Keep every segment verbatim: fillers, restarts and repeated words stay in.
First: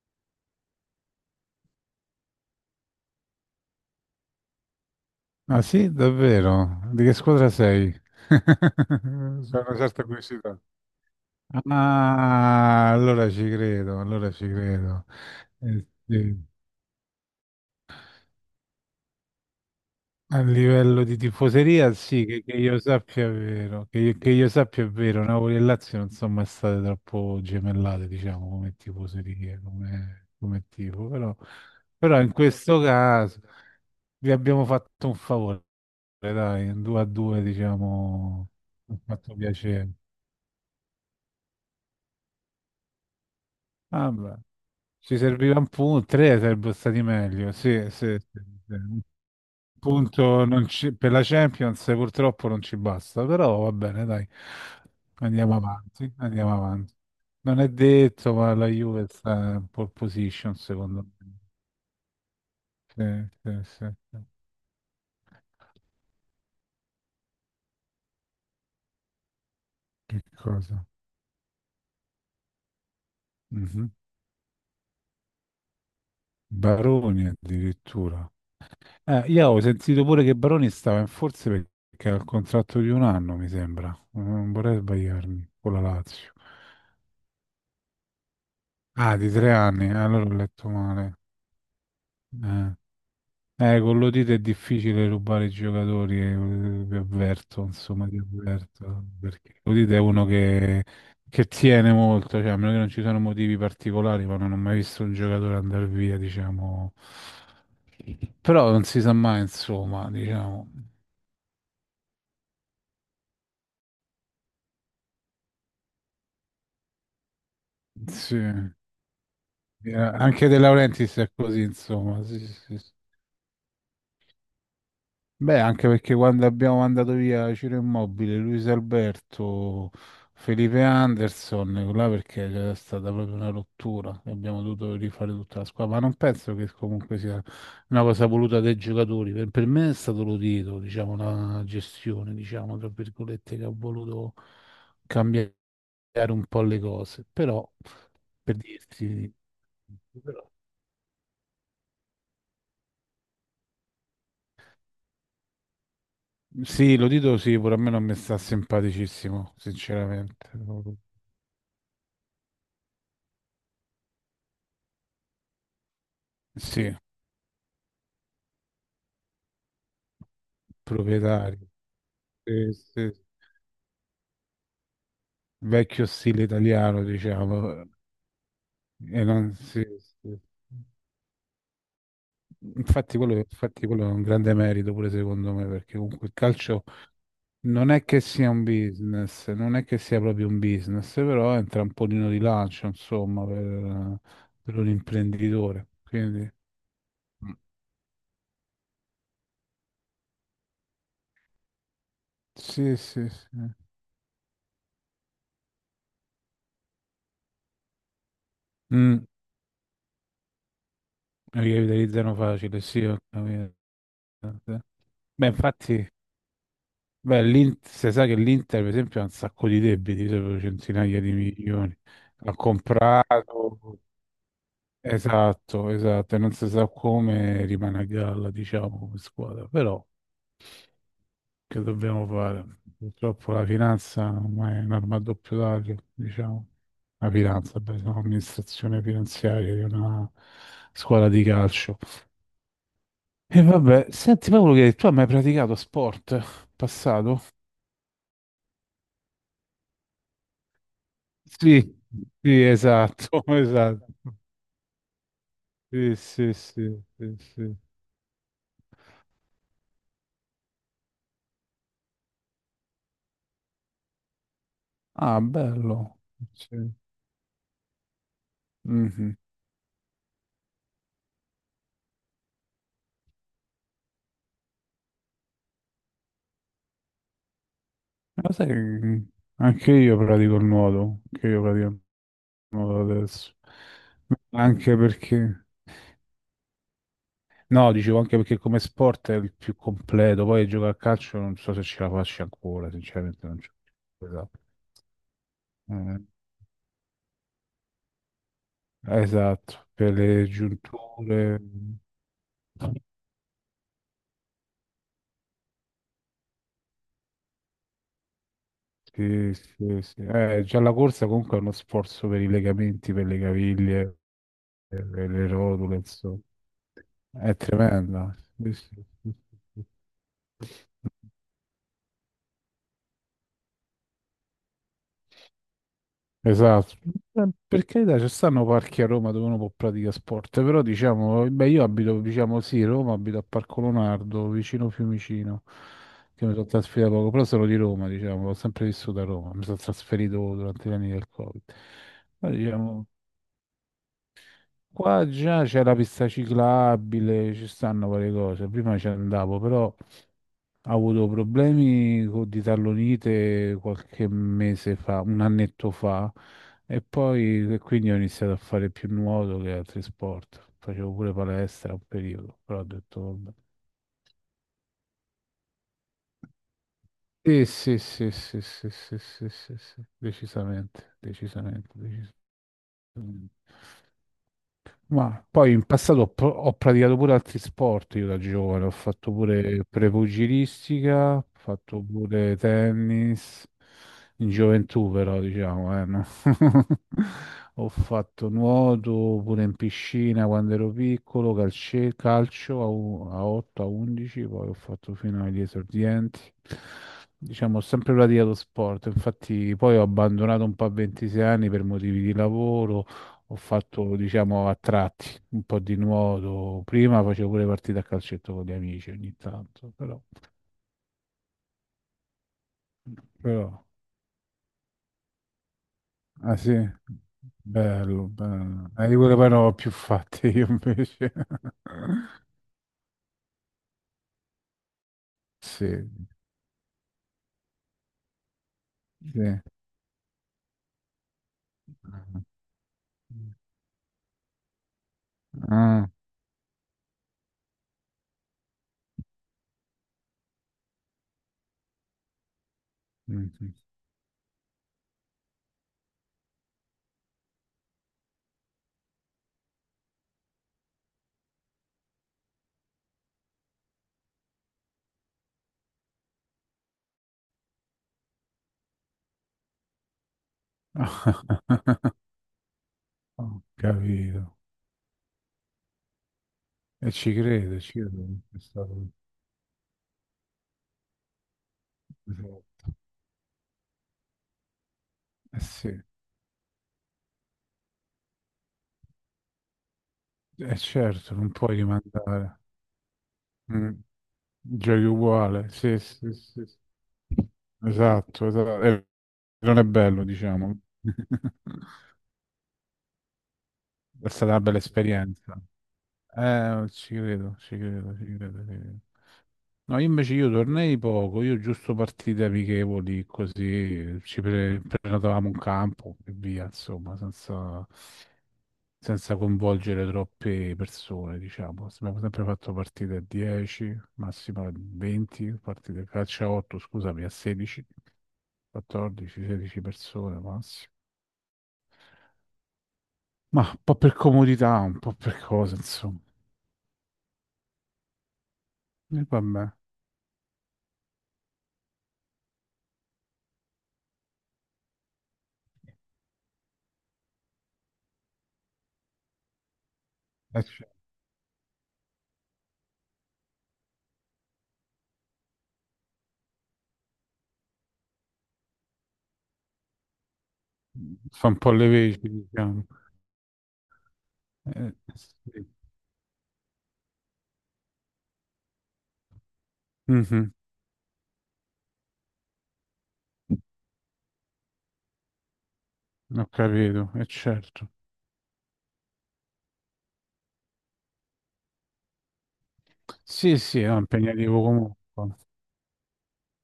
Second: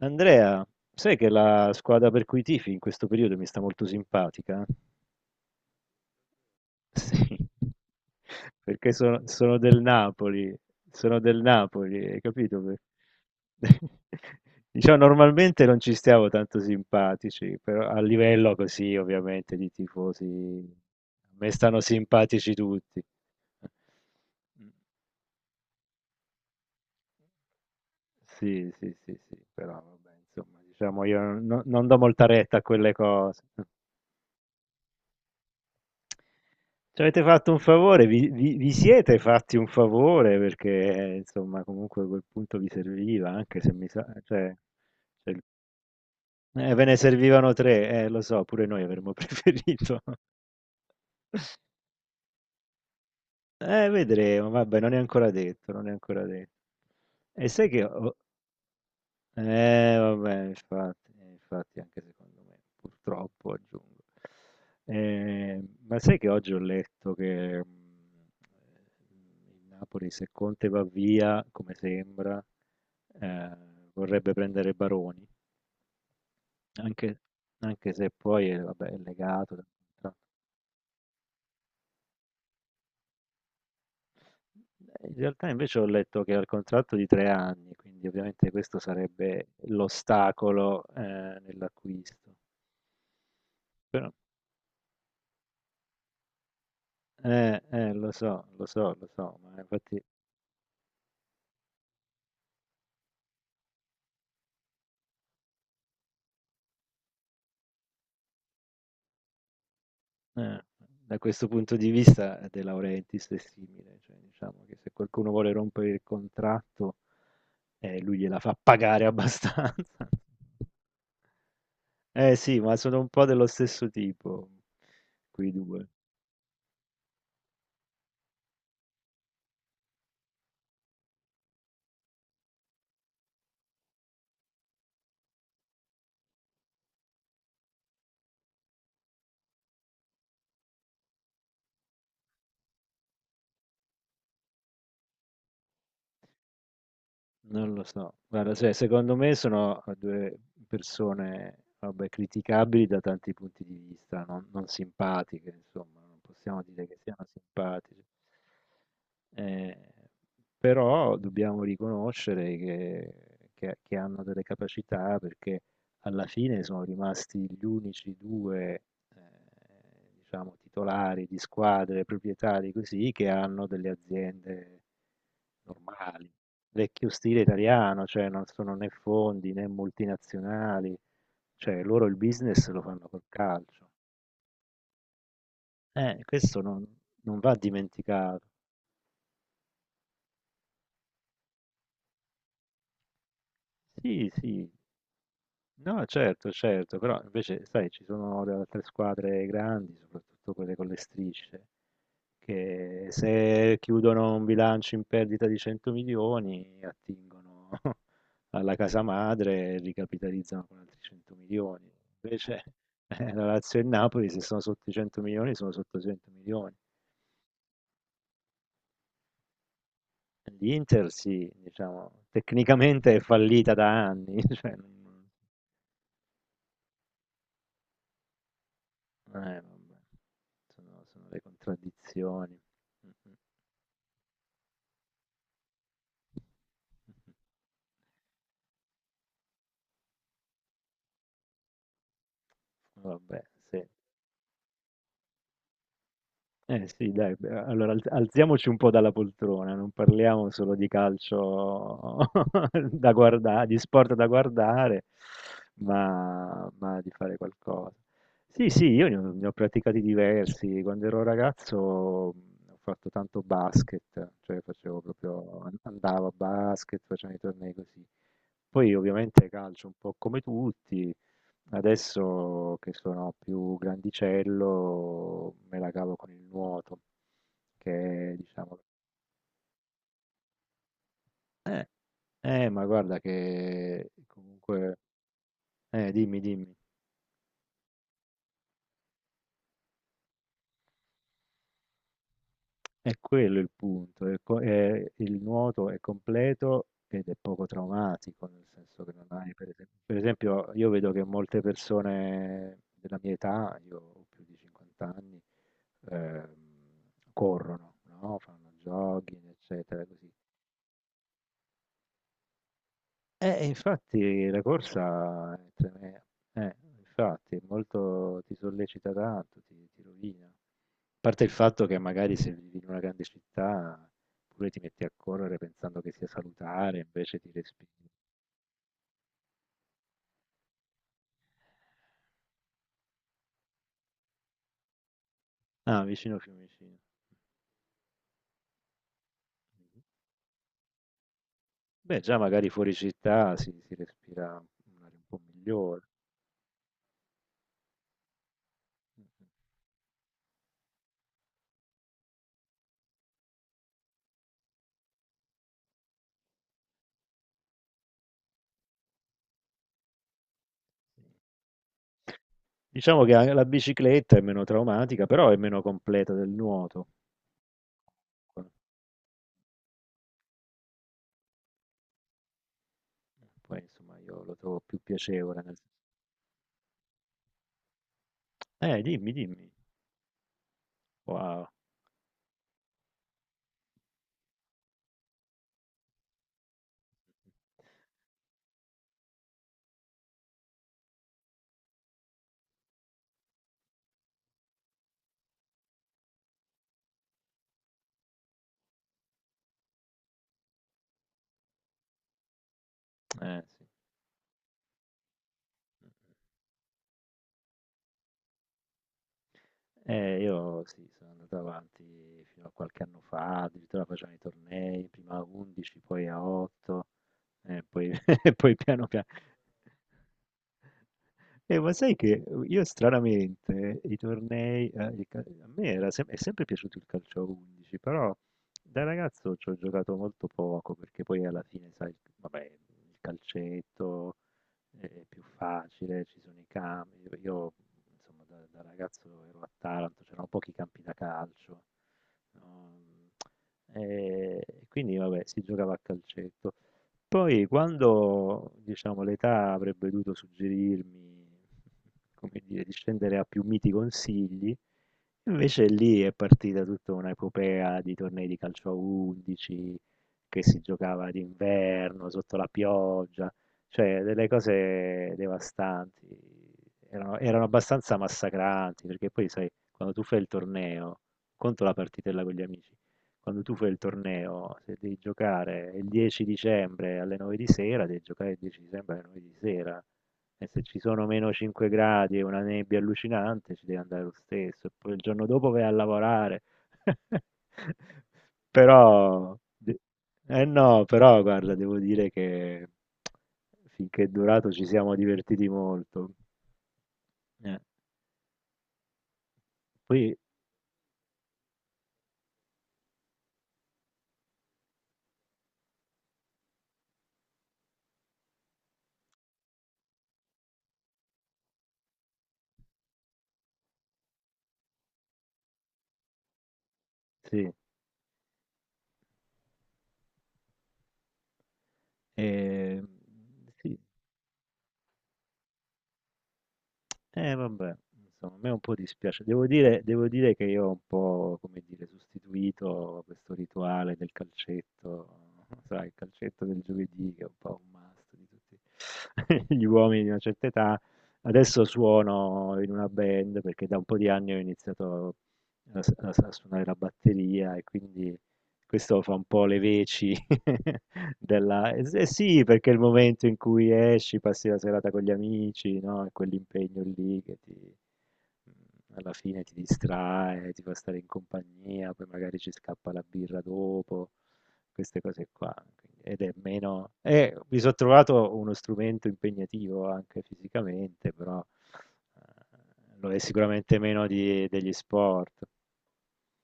Andrea, sai che la squadra per cui tifi in questo periodo mi sta molto simpatica? Ah sì, davvero? Di che Sì, squadra sei? C'è perché sono, sono una del certa Napoli, curiosità. sono del Napoli, hai capito? Per- Ah, allora ci credo, allora ci Diciamo, credo. normalmente non Eh, ci stiamo sì. tanto simpatici, però a livello così, ovviamente, di tifosi, A livello di a me stanno tifoseria, sì, che, simpatici che io tutti. sappia è vero, che io, che io sappia è vero, Napoli e Lazio non sono mai state troppo gemellate, diciamo, Sì, come sì, sì, sì, tifoserie, però vabbè, come, insomma, come diciamo, tifo, io però, no- non do però molta in retta a questo quelle caso cose. vi abbiamo fatto un favore, dai, un due Ci a avete due, fatto un favore, vi, diciamo, vi- vi mi ha siete fatto fatti un piacere. favore perché eh, insomma comunque quel punto vi serviva, anche se mi sa, Vabbè, cioè, ci cioè, serviva un punto, tre sarebbero eh, ve ne stati servivano meglio, tre, sì, eh, sì, lo sì, so, pure sì. noi Un avremmo preferito. punto non ci- per la Champions purtroppo non ci basta, però va Eh, bene, dai, vedremo, vabbè, non è ancora andiamo detto, non è avanti, ancora andiamo detto. avanti. E Non sai è che ho, detto, ma la Juve sta in pole eh vabbè, position, secondo infatti, eh, me. infatti anche secondo me, Sì, sì, purtroppo sì, aggiungo. sì. Ehm, ma sai che oggi ho letto che mh, il Napoli, Che se Conte va cosa? via, come sembra, eh, Mhm. vorrebbe prendere Baroni, anche, Baroni anche se addirittura. poi è, vabbè, è Eh, io legato ho dal sentito contratto. pure che Baroni stava in forze perché ha il contratto di un anno, mi sembra. Non vorrei Eh, In realtà sbagliarmi con invece la ho letto Lazio. che ha il contratto di tre anni, quindi ovviamente questo Ah, di sarebbe tre anni, eh, allora ho letto l'ostacolo eh, male. nell'acquisto. Eh, Eh, con Però, l'Odite è difficile rubare i giocatori, eh, vi eh, avverto, eh, insomma, lo vi so, lo so, avverto, lo so, ma perché l'Odite è infatti uno che, che tiene molto, cioè, a meno che non ci siano motivi particolari, ma non ho mai visto un giocatore andare via, diciamo. Però non si sa mai, insomma, eh, diciamo. da questo punto di vista eh, De Laurentiis è simile, cioè diciamo che se qualcuno vuole rompere il contratto, eh, lui gliela fa Sì. pagare abbastanza. Eh, Anche De Laurentiis è così, insomma. Eh Sì, sì, ma sì, sì. sono un po' dello stesso tipo, quei Beh, due. anche perché quando abbiamo mandato via Ciro Immobile, Luis Alberto, Felipe Anderson, là perché c'era stata proprio una rottura e abbiamo dovuto rifare tutta la squadra. Ma non penso che comunque sia una cosa voluta dai giocatori. Per, per me è stato l'udito, diciamo, una gestione, diciamo, tra virgolette, che ha voluto cambiare un po' le cose. Però, Non lo so, guarda, per cioè, secondo me dirti. sono due persone, vabbè, criticabili da tanti punti di vista, non, non simpatiche, insomma, non possiamo dire Sì, che lo siano dito, sì, pure a me non simpatici. mi sta simpaticissimo, Eh, sinceramente. però dobbiamo riconoscere che, che- che hanno delle capacità perché alla fine sono Sì, rimasti gli unici due, eh, diciamo, titolari di proprietario. squadre, proprietari Sì, così, sì. che hanno delle aziende Vecchio normali stile italiano, vecchio stile diciamo. italiano, cioè non sono né E fondi non- né sì, sì. multinazionali, cioè loro il business lo fanno Infatti col quello, infatti calcio. quello è un grande merito pure secondo me, perché Eh, comunque il questo calcio non, non va non è che dimenticato. sia un business, non è che sia proprio un business, però è un trampolino di lancio, insomma, per, Sì, sì, per un imprenditore. no, Quindi, certo, certo, però mm. invece, sai, ci sono le altre squadre grandi, soprattutto quelle con le strisce, sì, che sì, sì. se chiudono un bilancio in perdita di cento milioni, attingono alla casa Mm. madre e ricapitalizzano con altri cento La milioni. rivitalizzano Invece facile, sì, ho eh, la capito. Lazio e il Napoli, se sono sotto i cento Beh, milioni, sono sotto i infatti, cento milioni. beh, l'In- si sa che l'Inter, per esempio, ha un sacco di debiti, sopra L'Inter, centinaia di sì, milioni. diciamo, Ha tecnicamente è fallita comprato, da anni. Cioè, non- esatto, esatto, e non si sa come rimane a galla, diciamo, come eh, squadra. vabbè, Però, Sono, sono le che dobbiamo contraddizioni. fare? Purtroppo la finanza ormai è un'arma a doppio taglio, diciamo. La finanza, beh, sono l'amministrazione finanziaria di una squadra di calcio. Vabbè, E sì. vabbè, senti Paolo, che tu hai mai praticato sport in Eh sì, dai, passato? beh, allora alz- alziamoci un po' dalla poltrona, non parliamo solo di Sì, calcio sì, da esatto, guardare, di esatto. sport da guardare, Sì, sì, ma, ma sì, di fare sì, sì. qualcosa. Sì, sì, io ne ho, ne ho praticati diversi. Quando ero ragazzo mh, ho fatto tanto basket, cioè facevo Ah, proprio, an- bello. andavo a Sì. basket, facevo i tornei così. Poi Mhm. ovviamente calcio un po' come tutti. Adesso che sono più grandicello me la cavo con il nuoto, che è, Lo sai, diciamo... che anche io pratico il nuoto, anche io Eh, pratico il eh, ma nuoto guarda adesso. che Anche comunque... perché, Eh, dimmi, dimmi. no, dicevo anche perché come sport è il più completo, poi giocare a calcio non so se ce la faccio ancora, È sinceramente quello non il c'è. punto. È co- è- il nuoto è completo ed è poco traumatico, nel senso che non hai, per Esatto, esempio... per Per le esempio, io vedo che giunture, molte persone della mia età, io ho più di cinquanta anni, ehm, corrono, no? Fanno jogging, sì, sì, eccetera, sì. così. Eh, già la corsa comunque è uno sforzo per i legamenti, per le Eh, caviglie, infatti la per le le corsa è rotule, treme insomma, eh, infatti è è tremenda. molto ti Sì, sì, sollecita sì, sì. tanto, ti Sì. ti rovina. A parte il fatto che magari se vivi in una grande città pure ti metti a correre pensando che sia Esatto. salutare, invece Eh, ti Per respiri. carità, ci stanno parchi a Roma dove uno può praticare sport, però diciamo, beh, io abito, diciamo sì, Roma, abito a Parco Leonardo, vicino Fiumicino, Ah, vicino che mi sono Fiumicino. trasferito da poco, però sono di Roma, diciamo, ho sempre vissuto a Roma, mi sono Mhm. trasferito durante gli anni del Covid. Beh, già Ma magari fuori diciamo, città si, si respira un'aria un qua po' già c'è la migliore. pista ciclabile, ci stanno varie cose. Prima ci Mhm. andavo, però ho avuto problemi co- di tallonite qualche mese fa, un annetto fa, e poi e quindi ho iniziato a fare più nuoto che altri sport. Facevo Sì. pure palestra un periodo, però ho detto Diciamo che vabbè. anche la bicicletta è meno traumatica, però è meno completa del nuoto. Sì, sì, sì, sì, sì, sì, sì, sì, sì, decisamente, decisamente, decisamente. Poi insomma io lo trovo più Ma piacevole poi nel... in passato ho, pro- ho praticato pure altri sport io da giovane, ho Eh, dimmi, fatto dimmi. pure prepugilistica, ho Wow. fatto pure tennis, in gioventù però, diciamo, eh, no? Ho fatto nuoto pure in piscina quando ero piccolo, calce- calcio a, u- a otto, a undici, poi ho fatto fino agli esordienti. Diciamo, ho sempre praticato sport, infatti poi ho abbandonato un po' a ventisei anni per motivi di lavoro, ho Eh, sì. fatto, diciamo, a tratti un po' di nuoto. Prima facevo pure partite a calcetto con gli amici ogni tanto, però, Eh, io sì, sono andato avanti fino a qualche anno fa, però... addirittura facevano i tornei, prima a undici, poi a Ah sì, otto, e poi, bello, e poi bello. piano Eh, di piano. quelle poi non ho più fatte io invece. Eh, ma sai che io stranamente i tornei, eh, il cal- a Sì, me era sem- è sempre piaciuto il calcio a undici, però da ragazzo sì. ci ho giocato molto poco perché poi alla fine, sai, vabbè, il calcetto, è è più Ah, facile, ci sono i campi. Io io, insomma da da ragazzo ero a Taranto, c'erano pochi campi da calcio, no, mm, sì. ehm, e quindi vabbè si giocava a calcetto. Poi quando, diciamo, l'età avrebbe dovuto suggerirmi, come dire, di scendere a più miti consigli, invece lì è partita tutta un'epopea di tornei di calcio a undici che si giocava d'inverno sotto la Ho pioggia. Cioè, capito. delle cose devastanti, E ci erano, erano credo, ci abbastanza credo. È massacranti, stato... perché poi, sai, quando tu fai il torneo, conto la partitella con gli amici, quando tu fai il torneo, se devi Eh giocare sì, il dieci dicembre alle nove di sera, devi giocare il dieci dicembre alle nove di sera, e è se ci sono certo, non meno puoi cinque gradi e una rimandare. nebbia allucinante, ci Mm, devi andare lo stesso, e Giochi poi il giorno uguale, dopo vai a sì, sì, lavorare. sì. Sì. Esatto, esatto. Eh, Però, Non è bello, eh diciamo. no, però guarda, devo dire che finché è È stata una durato bella ci siamo esperienza. divertiti molto. Eh, ci credo, ci Eh, credo, ci credo, ci credo. No, io invece Poi io tornei poco, io giusto partite amichevoli, così ci pre- prenotavamo un campo e via, insomma, senza, senza coinvolgere troppe persone, diciamo. Abbiamo sempre fatto partite a dieci, massimo a venti, partite a calcio a otto, scusami, a sì, sedici, quattordici, sedici persone massimo. eh, Ma un po' sì, per comodità, un po' per cosa, insomma. eh vabbè, insomma, a me un po' E dispiace. vabbè, Devo dire, devo dire che io ho un po', come dire, sostituito questo rituale del calcetto, sai, il calcetto del giovedì che è un po' un must di tutti gli uomini di una eh, certa cioè, età. Adesso suono in una band perché da un po' di anni ho iniziato a, a- a suonare la batteria e quindi questo fa un po' le veci fa un po' le della... Eh s- veci, eh sì, diciamo. perché è il momento in cui esci, passi la Eh, serata con gli sì. amici, no? È quell'impegno lì che ti... mm, alla fine ti Mhm, distrae, ti fa stare in compagnia, poi magari ci scappa la birra dopo, queste cose qua. Quindi- ed ho è capito, meno... è eh, mi certo. sono trovato uno strumento impegnativo anche fisicamente, però eh, lo è Sì, sì, sicuramente no, meno impegnativo di- degli comunque. sport.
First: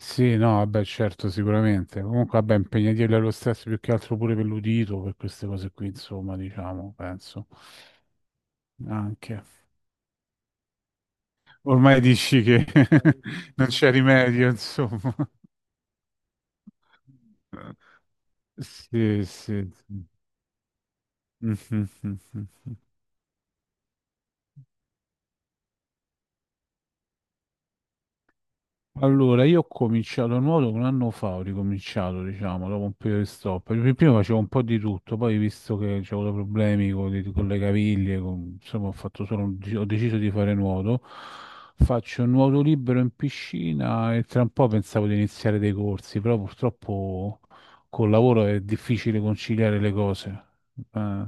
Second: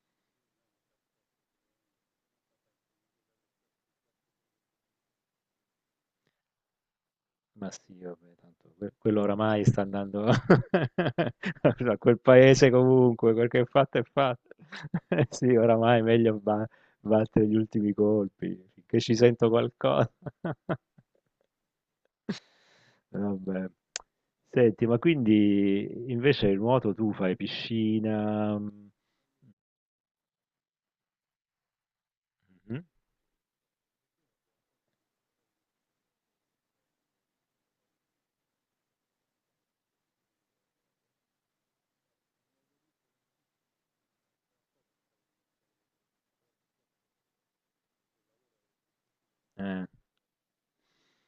Sì, no, vabbè, certo, sicuramente. Comunque, vabbè, impegnativo dello stesso, più che altro pure per l'udito, per queste cose qui, insomma, diciamo, penso. Ma sì, vabbè, tanto que- quello Anche. oramai sta andando a Ormai quel dici che paese comunque, quel che è non c'è fatto è fatto. rimedio, insomma. Sì, oramai è meglio ba- battere gli ultimi colpi, finché ci Sì, sento sì. Sì. qualcosa. Mhm, mhm, mhm. Vabbè. Senti, ma quindi invece il nuoto tu fai piscina? Mm, Allora, io ho cominciato a nuoto un anno fa, ho ricominciato, diciamo, mhm, dopo un periodo di stop. Pr- Prima facevo un po' di tutto, poi visto che avevo avuto problemi con, con le caviglie, con- insomma, ho fatto solo un gi- ho deciso di fare nuoto. Faccio un nuoto libero in piscina e tra un po' pensavo di iniziare dei corsi, però purtroppo col lavoro è difficile conciliare eh, le cose, eh,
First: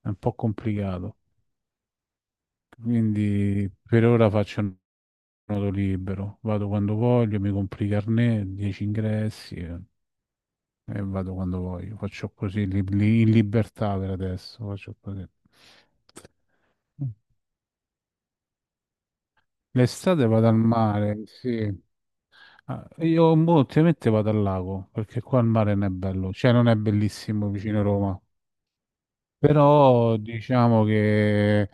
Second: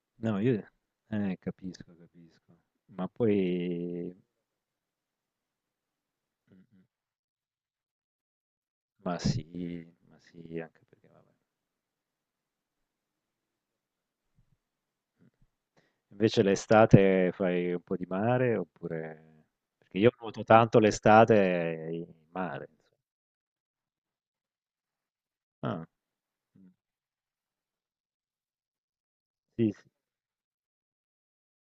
è un po' no, io complicato. eh, capisco, capisco. Ma Quindi per poi... ora faccio un nodo libero, mm, vado mm. quando voglio, mi compri i carnet, dieci Ma ingressi eh, sì, ma sì, anche e, perché vabbè. vado quando voglio. Faccio così li- li- in libertà per adesso, faccio così. Mm. Invece l'estate fai un po' di mare oppure... Perché io L'estate nuoto vado al tanto mare, sì. l'estate in mare, Ah, insomma. io mo, ultimamente vado al lago, perché qua il mare Ah, non è bello, cioè non mm. è bellissimo vicino a Roma. Sì, sì. Però diciamo che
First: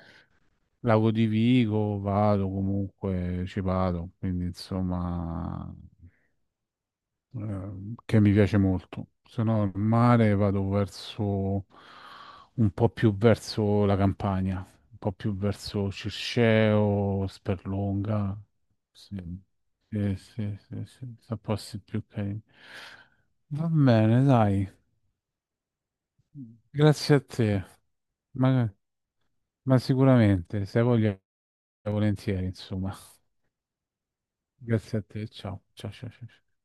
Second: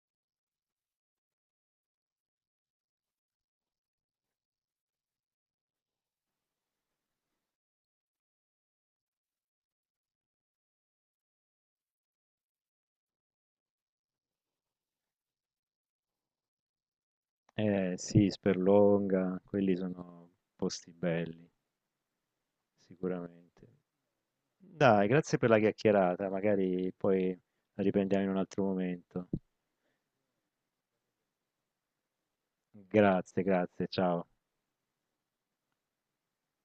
Lago di Vigo vado comunque, ci vado, quindi insomma, eh, che mi piace molto. Se no, al mare vado verso un po' più verso la Campania, un po' più verso Circeo, Eh, sì, Sperlonga. Sì, Sperlonga, quelli sì, sono sì, sì, posti sì, sono belli, posti più carini. sicuramente. Va bene, dai, Dai, grazie per la chiacchierata, magari grazie a poi te, la riprendiamo in un altro ma, momento. ma sicuramente, se hai voglia, volentieri, insomma. Grazie, grazie, ciao. Grazie a te, ciao, ciao, ciao, ciao. Ciao.